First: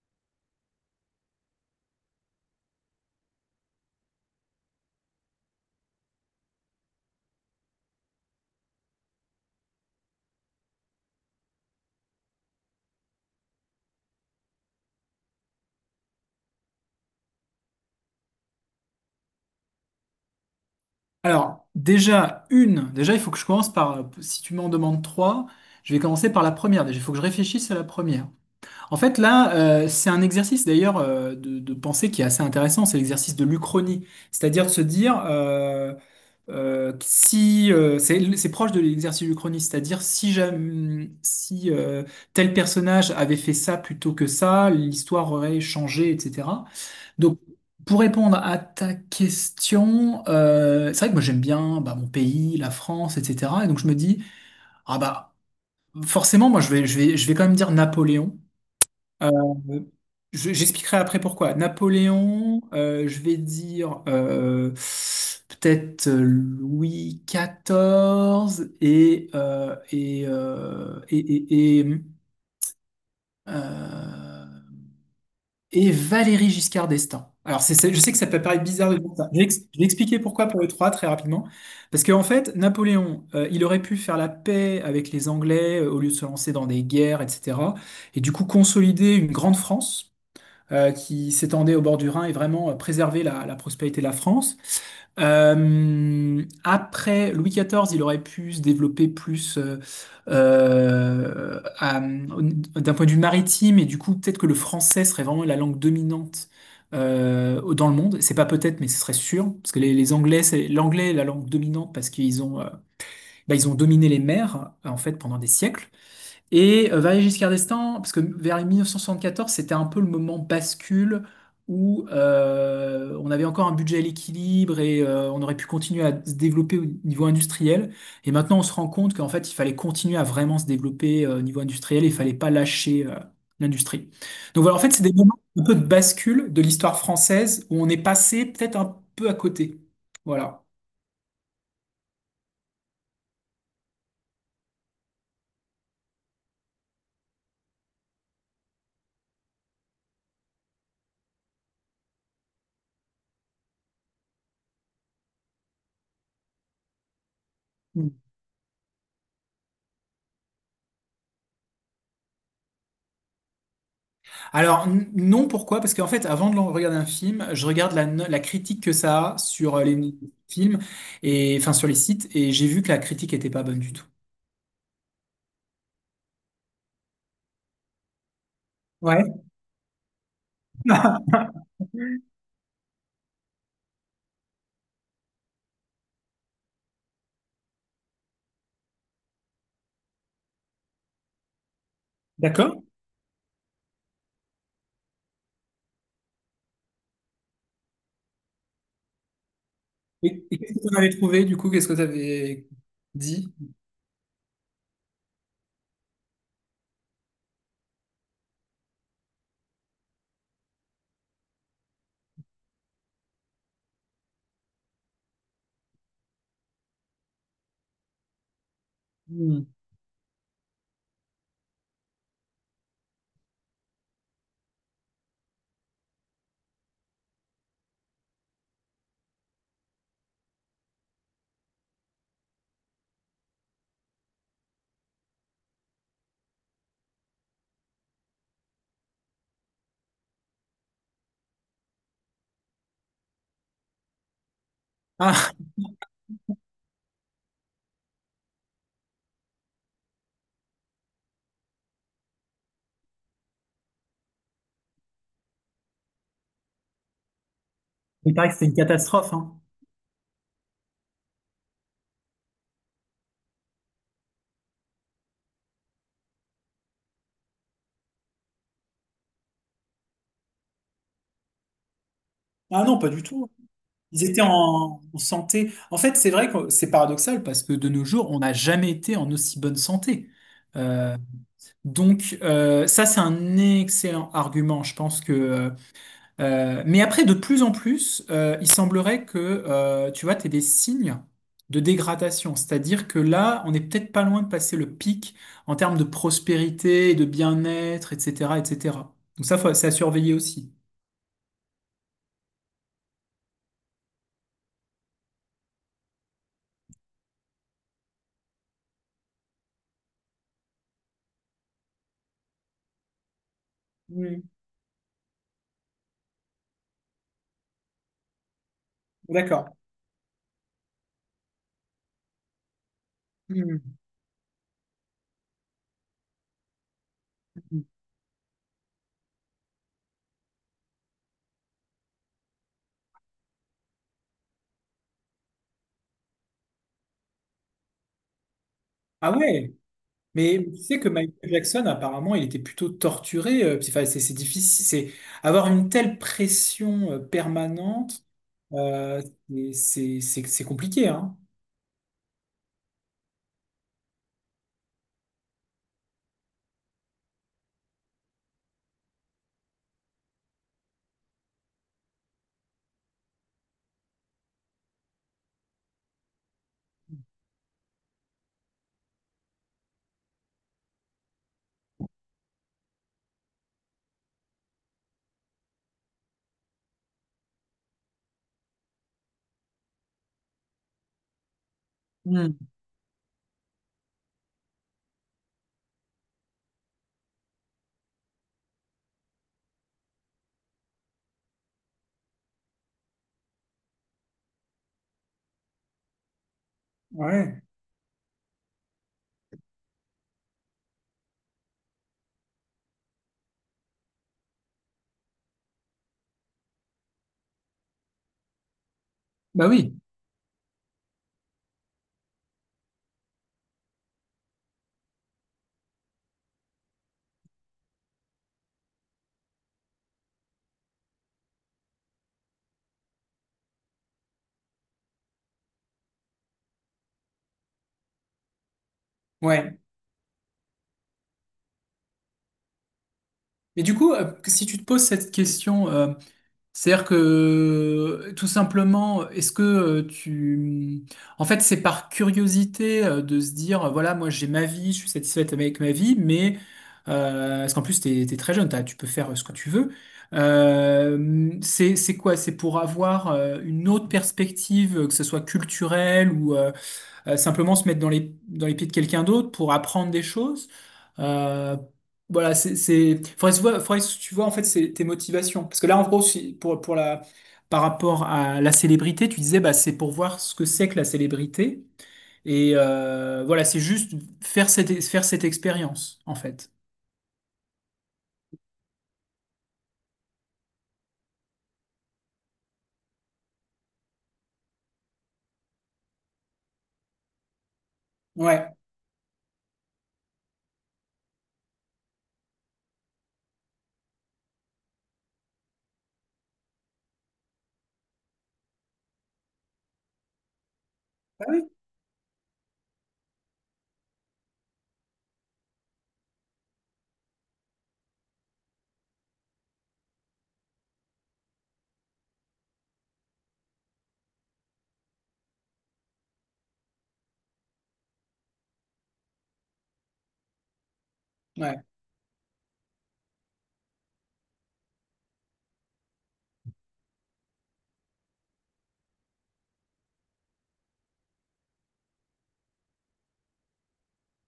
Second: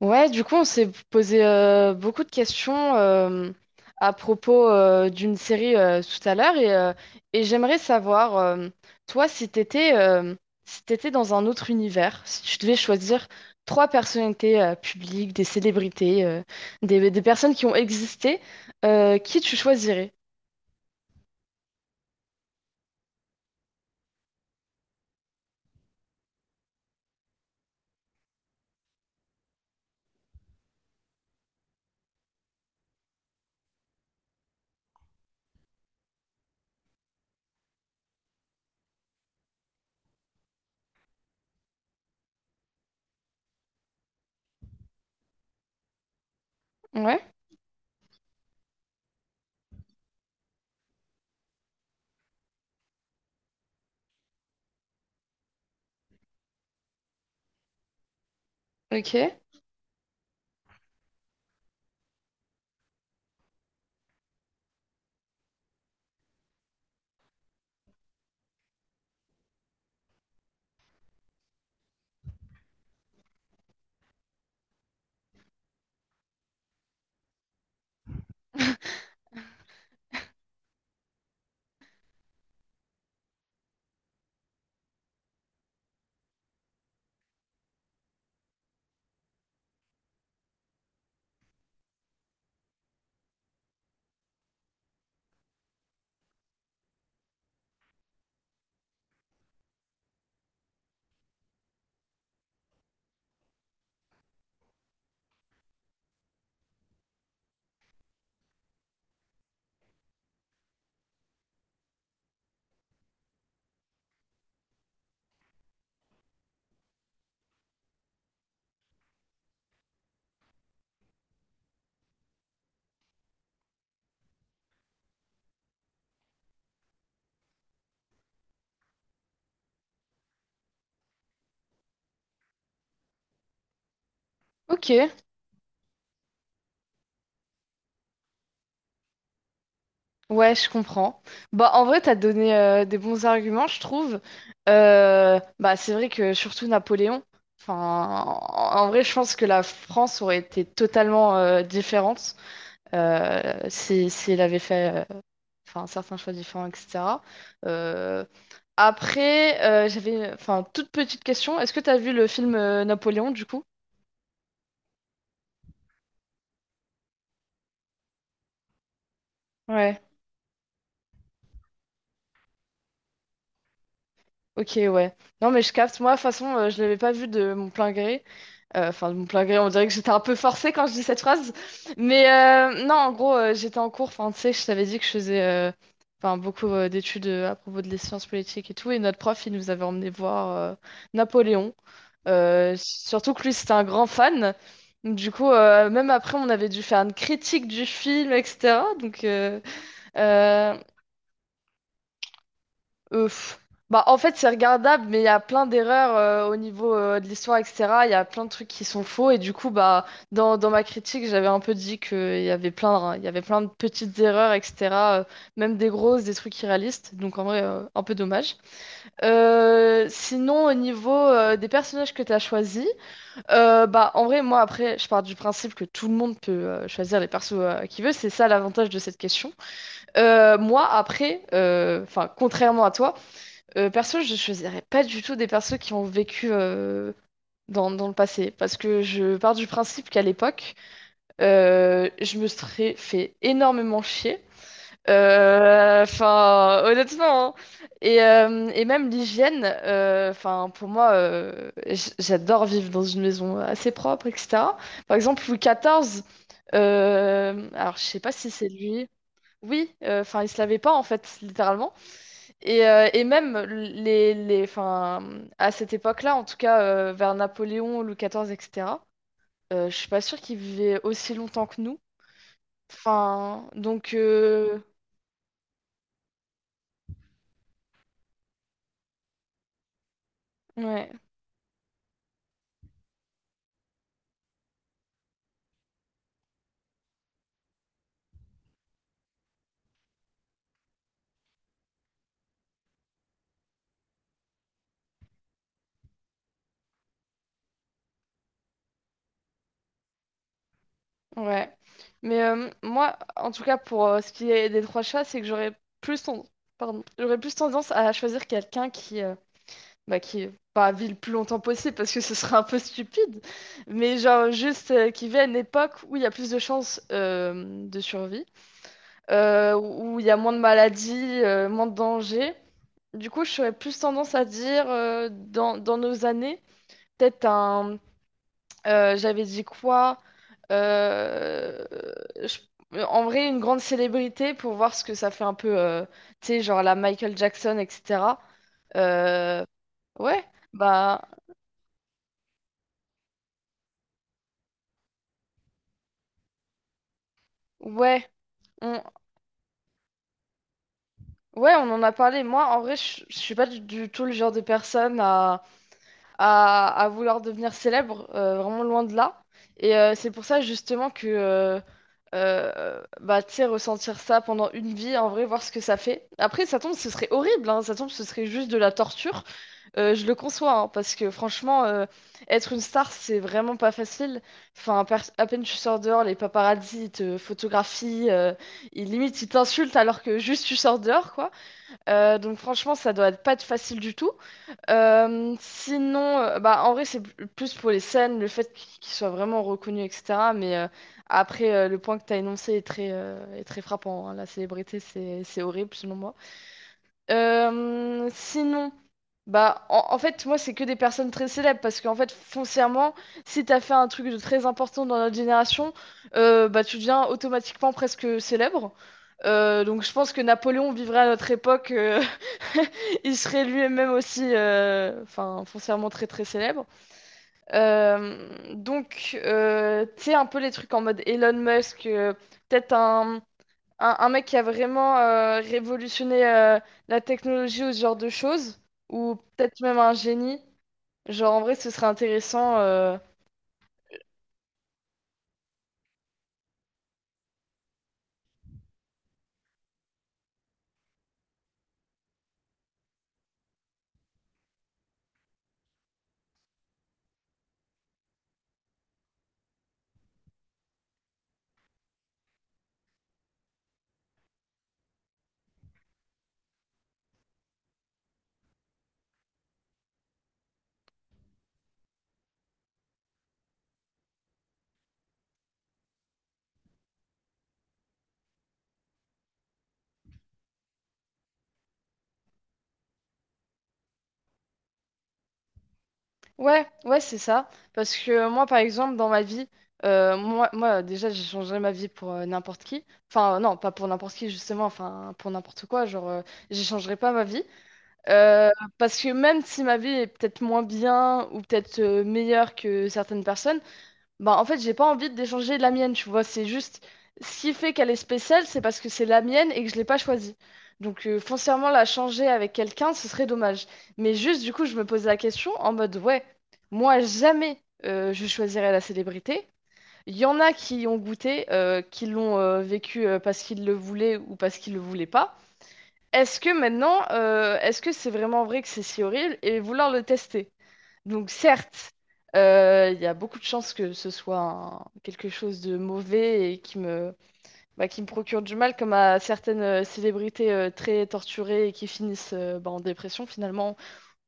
Ouais, du coup, on s'est posé beaucoup de questions à propos d'une série tout à l'heure et j'aimerais savoir, toi, si t'étais si t'étais dans un autre univers, si tu devais choisir trois personnalités publiques, des célébrités, des personnes qui ont existé, qui tu choisirais? Alors, déjà, il faut que je commence par, si tu m'en demandes trois, je vais commencer par la première. Déjà, il faut que je réfléchisse à la première. En fait, là, c'est un exercice d'ailleurs de pensée qui est assez intéressant, c'est l'exercice de l'Uchronie. C'est-à-dire de se dire, si, c'est proche de l'exercice de l'Uchronie, c'est-à-dire si, jamais, si tel personnage avait fait ça plutôt que ça, l'histoire aurait changé, etc. Ouais, Donc, pour répondre à ta question, c'est vrai que moi j'aime bien bah, mon pays, la France, etc. Et donc je me dis, ah bah forcément, moi je vais quand même dire Napoléon. Euh, ok, J'expliquerai après pourquoi. Napoléon, je vais dire peut-être Louis XIV et, euh, et Valéry Giscard d'Estaing. Alors, je sais que ça peut paraître bizarre de dire ça. Je vais expliquer pourquoi pour les trois très rapidement. Parce qu'en fait, Napoléon, il aurait pu faire la paix avec les Anglais au lieu de se lancer dans des guerres, etc. Et du coup, consolider une grande France qui s'étendait au bord du Rhin et vraiment préserver la prospérité de la France. Après Louis XIV, il aurait pu se développer plus d'un point de vue maritime et du coup peut-être que le français serait vraiment la langue dominante dans le monde. C'est pas peut-être, mais ce serait sûr parce que les Anglais, c'est l'anglais est la langue dominante parce qu'ils ont bah, ils ont dominé les mers en fait pendant des siècles. Et Valéry Giscard d'Estaing, parce que vers les 1974, c'était un peu le moment bascule où on avait encore un budget à l'équilibre et on aurait pu continuer à se développer au niveau industriel. Et maintenant, on se rend compte qu'en fait, il fallait continuer à vraiment se développer au niveau industriel et il fallait pas lâcher l'industrie. Donc voilà, en ok. fait, c'est des moments un peu de bascule de l'histoire française où on est passé peut-être un peu à côté. Ouais, Voilà. je comprends. Bah, en vrai, t'as donné des bons arguments, je trouve. Bah, c'est vrai que surtout Napoléon. Enfin, en vrai, je pense que la France aurait été totalement différente si elle avait fait enfin, certains choix différents, etc. Euh, Après, j'avais enfin toute petite question. Est-ce que t'as vu le film Napoléon, du coup? Alors non, pourquoi? Parce qu'en fait, avant de regarder un film, je regarde la, no- la critique que ça a sur Ouais. les films et enfin sur les sites, et j'ai vu que la critique était pas bonne du tout. Ok, ouais. Non, mais je capte. Moi, de toute façon, je l'avais pas vu de mon plein gré. Enfin, de Ouais, mon plein gré, on dirait que j'étais un peu forcée quand je dis cette phrase. Mais non, en gros, j'étais en cours. Enfin, tu sais, je t'avais dit que je faisais enfin, beaucoup d'études à propos de les sciences politiques et tout. Et notre prof, il nous avait emmené voir Napoléon. D'accord. Surtout que lui, c'était un grand fan. Donc, du coup, même après, on avait dû faire une critique du film, etc. Donc, Et qu'est-ce euh, que tu avais trouvé du coup? Qu'est-ce que tu avais dit? pff. Bah, en fait, c'est regardable, mais il y a plein d'erreurs au niveau de l'histoire, etc. Il y a plein de trucs qui sont faux. Et du coup, bah, dans ma critique, j'avais un peu dit qu'il y avait plein, de petites erreurs, etc. euh, Même des grosses, des trucs irréalistes. Donc, en vrai, un peu dommage. Hmm. Sinon, au niveau des personnages que tu as choisis, bah, en vrai, moi, après, je pars du principe que tout le monde peut choisir les persos qu'il veut. C'est ça l'avantage de cette question. Moi, après, enfin, contrairement à toi, perso, je choisirais pas du tout des persos qui ont vécu dans le passé, parce que je pars du principe qu'à l'époque, je me serais fait énormément chier. Ah, Enfin, honnêtement, hein. Et même l'hygiène, enfin, pour moi, j'adore vivre dans une maison assez propre, etc. Par exemple, Louis XIV, alors je sais pas il paraît si que c'était c'est une lui. catastrophe, hein. Oui, enfin, il se lavait pas en fait, littéralement. Et même les, enfin, à cette époque-là, en tout cas vers Napoléon, Louis XIV, etc., je suis pas sûre qu'ils vivaient aussi longtemps que nous. Ah non, pas du tout. Enfin, donc, Ils étaient en, en santé. En fait, c'est vrai que c'est paradoxal parce que de nos jours, on n'a jamais été en aussi bonne santé. ouais, Euh, donc ça, c'est un excellent argument. Je pense que euh, mais après, de plus en plus, il semblerait que, tu vois, tu des signes de dégradation. C'est-à-dire que là, on est peut-être pas loin de passer le pic en termes de prospérité, de bien-être, etc., etc. Donc ça, c'est à surveiller aussi. ouais. Mais moi, en tout cas, pour ce qui est des trois chats, c'est que j'aurais plus, ten- pardon, j'aurais plus tendance à choisir quelqu'un qui, bah, qui pas vit le plus longtemps possible parce que ce serait un peu stupide, mais Hmm. genre juste qui vit à une époque où il y a plus de chances de survie. D'accord. Où il y a moins de maladies, moins de dangers. Du coup, je serais Hmm. plus tendance à dire dans nos années, peut-être un. J'avais dit quoi? Euh, je- En vrai, une grande célébrité pour voir ce que ça fait un peu, tu sais, genre la Michael Jackson, etc. Ah Euh, ouais, ouais, mais tu sais que bah, Michael Jackson, apparemment, il était plutôt torturé. Euh, puis, enfin, c'est difficile, c'est avoir une telle pression permanente, ouais, on, euh, c'est compliqué, hein. ouais, on en a parlé. Moi, en vrai, je suis pas du tout le genre de personne à vouloir devenir célèbre, vraiment loin de là. Et c'est pour ça justement que, bah, tu sais, ressentir ça pendant une vie, en vrai, voir ce que ça fait. Après, ça tombe, ce serait horrible, hein, ça tombe, ce serait juste de la torture. Je le conçois, hein, parce que franchement, être une star, c'est vraiment pas facile. Enfin, à peine tu sors dehors, les paparazzis ils te photographient, ils, limite, ils t'insultent alors que juste tu sors dehors, quoi. Hmm. Donc franchement, ça doit être pas être facile du tout. Sinon, bah, en vrai, c'est plus pour les scènes, le fait qu'ils soient vraiment reconnus, etc. Mais après, le point que tu as énoncé est très frappant, hein. La célébrité, c'est horrible, selon moi. Ouais. Sinon, bah en fait, moi, c'est que des personnes très célèbres parce qu'en fait, foncièrement, si t'as fait un truc de très important dans notre génération, bah tu deviens automatiquement presque célèbre. Bah oui, Donc, je pense que Napoléon vivrait à notre époque, il serait lui-même aussi, enfin, foncièrement très très célèbre. Euh, donc, tu sais, un peu les trucs en mode Elon Musk, peut-être un mec qui a vraiment révolutionné la technologie ou ce genre de choses, ou ouais. peut-être même un génie. Genre, en vrai, ce serait intéressant. Mais du coup, si tu te poses cette question, c'est-à-dire que tout simplement, est-ce que tu... En fait, c'est par curiosité de se dire, voilà, moi j'ai ma vie, je suis satisfaite avec ma vie, mais... parce qu'en plus, t'es très jeune, tu peux faire ce que tu veux. C'est quoi? C'est pour avoir une autre perspective, que ce soit culturelle ou... simplement se mettre dans les pieds de quelqu'un d'autre pour apprendre des choses. Euh, voilà, faudrait se voir, faudrait que tu vois, en fait, c'est tes motivations. Parce que là, en gros, pour par rapport à la célébrité, tu disais, bah, c'est pour voir ce que c'est que la célébrité. Et voilà, c'est juste faire cette expérience, en fait. Ouais, ouais, c'est ça. Parce que moi, par exemple, dans ma vie, déjà, j'ai changé ma vie pour n'importe qui. Enfin, non, pas pour n'importe qui, justement, enfin, pour n'importe quoi. Genre, j'échangerai pas ma vie. Euh, Ouais. Parce que même si ma vie est peut-être moins bien ou peut-être meilleure que certaines personnes, bah, en fait, j'ai pas envie de d'échanger la mienne, tu vois. C'est juste ce qui fait qu'elle est spéciale, c'est parce que c'est la mienne et que je l'ai pas choisie. Donc, Ah oui. foncièrement, la changer avec quelqu'un, ce serait dommage. Mais juste, du coup, je me posais la question en mode, ouais, moi, jamais je choisirais la célébrité. Il y en a qui y ont goûté, qui l'ont vécu parce qu'ils le voulaient ou parce qu'ils le voulaient pas. Est-ce que maintenant, est-ce que c'est vraiment vrai que c'est si horrible et vouloir le tester? Donc Ouais. certes, il y a beaucoup de chances que ce soit quelque chose de mauvais et qui me, bah, qui me procure du mal, comme à certaines célébrités très torturées et qui finissent bah, en dépression finalement,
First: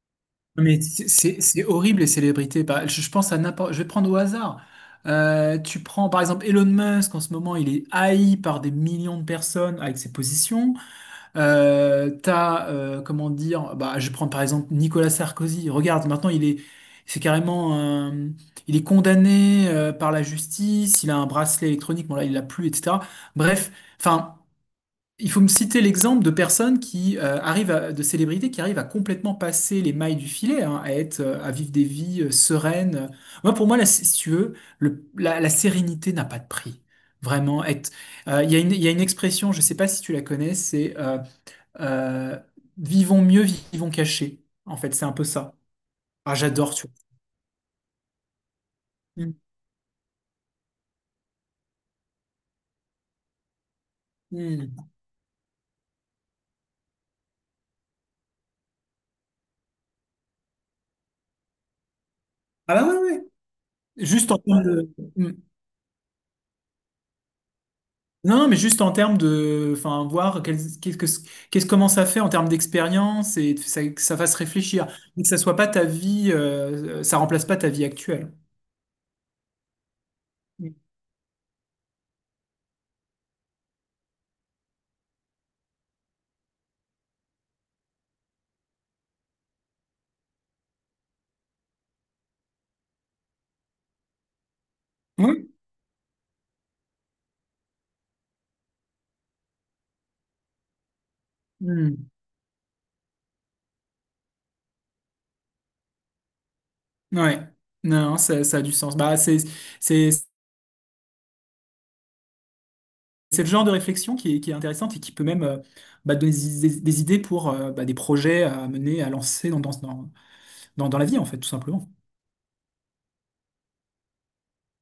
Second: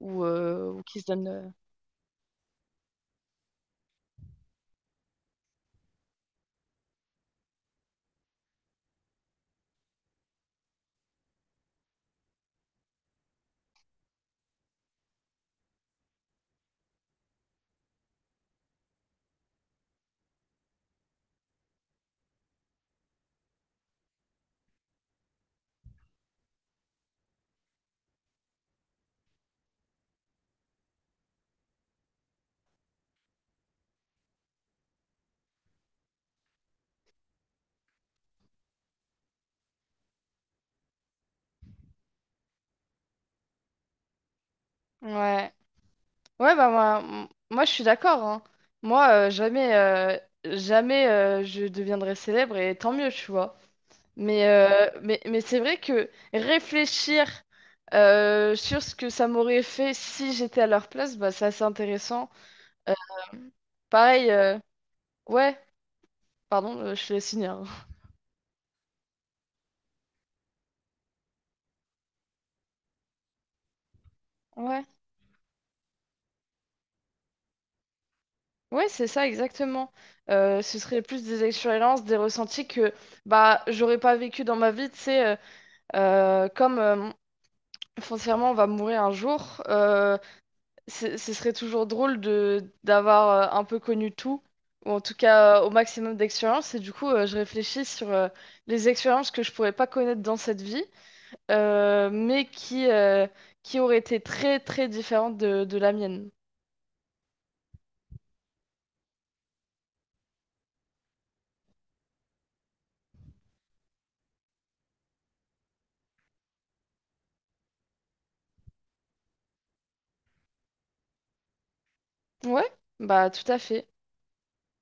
ou, euh, Mais ou qui se donnent... euh, c'est horrible les célébrités. Par- je pense à n'importe. Je vais prendre au hasard. Tu prends par exemple Elon Musk. En ce moment, il est haï par des millions de personnes avec ses positions. T'as comment dire? Bah, je prends par exemple Nicolas Sarkozy. Regarde, c'est carrément, il est condamné par la justice. Il a un bracelet électronique. Bon là, il l'a plus, etc. Bref, enfin. Il faut me citer l'exemple de personnes qui de célébrités qui arrivent à complètement passer les mailles du filet, hein, à être, à vivre des vies sereines. Moi, pour moi, là, si tu veux, la sérénité n'a pas de prix. Vraiment, être. Euh, il y a une, il y a une expression, je ne sais pas si tu la connais, c'est euh, vivons mieux, vivons cachés. En fait, c'est un peu Ouais, ça. Ah, ouais bah, j'adore, tu moi, moi je suis d'accord, hein. Moi, vois. euh, Mm. jamais, euh, jamais je deviendrai célèbre et tant mieux, tu vois. Mais, Mm. euh, mais, mais c'est vrai que réfléchir sur ce que ça m'aurait fait si j'étais à leur place, bah, c'est assez intéressant. Ah bah Euh, ouais, ouais. Pareil, Juste en termes de. Mm. ouais, pardon, je te laisse finir. Non, mais juste en termes de, enfin, voir qu'est-ce comment ça fait en termes d'expérience et que ça fasse Ouais, réfléchir, mais que ça soit pas ta vie, ça remplace pas ta vie actuelle. ouais, c'est ça exactement. Ce serait plus des expériences, des ressentis que bah j'aurais pas vécu dans ma vie, tu sais, comme foncièrement on va mourir un jour. Ce serait toujours drôle de d'avoir un peu connu tout, ou en tout Oui. cas au maximum d'expériences. Et du coup, je réfléchis sur les expériences que je pourrais pas connaître dans cette vie, Hmm. mais qui auraient été très très différentes de la mienne. Ouais. Non, ça a du sens. Bah, c'est le genre de réflexion qui est intéressante et qui peut même bah, donner des, des idées pour bah, des projets à mener, à lancer dans, dans, dans, dans la vie, en fait, tout simplement. Ouais, bah tout à fait.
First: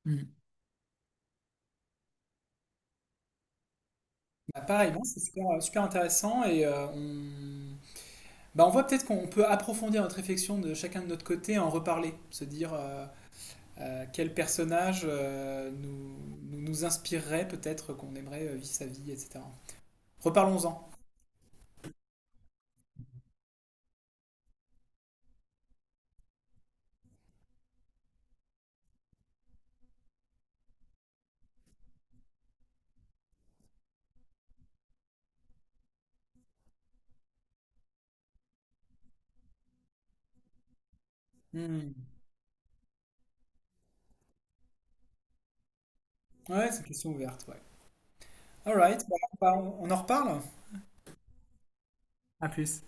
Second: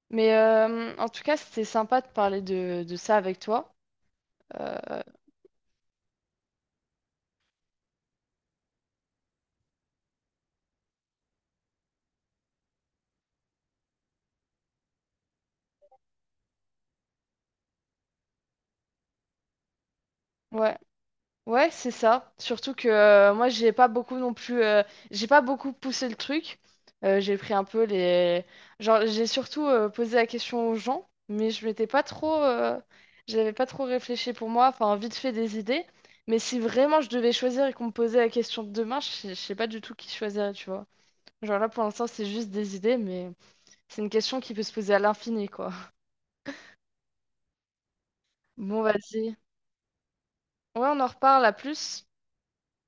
Hmm. Mais en tout cas, c'était sympa de parler de ça avec toi. Bah, Euh, pareil, bon, c'est super, super intéressant et on bah, on voit peut-être qu'on peut approfondir notre réflexion de chacun de notre côté, en reparler, se dire quel personnage nous inspirerait peut-être qu'on aimerait vivre sa vie, etc. ouais. Reparlons-en. Ouais, c'est ça. Surtout que moi, j'ai pas beaucoup non plus. J'ai pas beaucoup poussé le truc. J'ai pris un peu les. Genre, j'ai surtout posé la question aux gens, mais je m'étais pas trop. J'avais pas trop réfléchi pour moi. Enfin, vite fait des idées. Mais si vraiment je devais choisir et qu'on me posait la question de demain, je sais pas du tout qui choisirait, tu vois. Genre là, pour Hmm. l'instant, c'est juste des idées, mais c'est une question qui peut se poser à l'infini, quoi. Ouais, c'est une question ouverte, ouais. Bon, Alright, vas-y. On en reparle? Ouais, on en reparle à plus. À plus.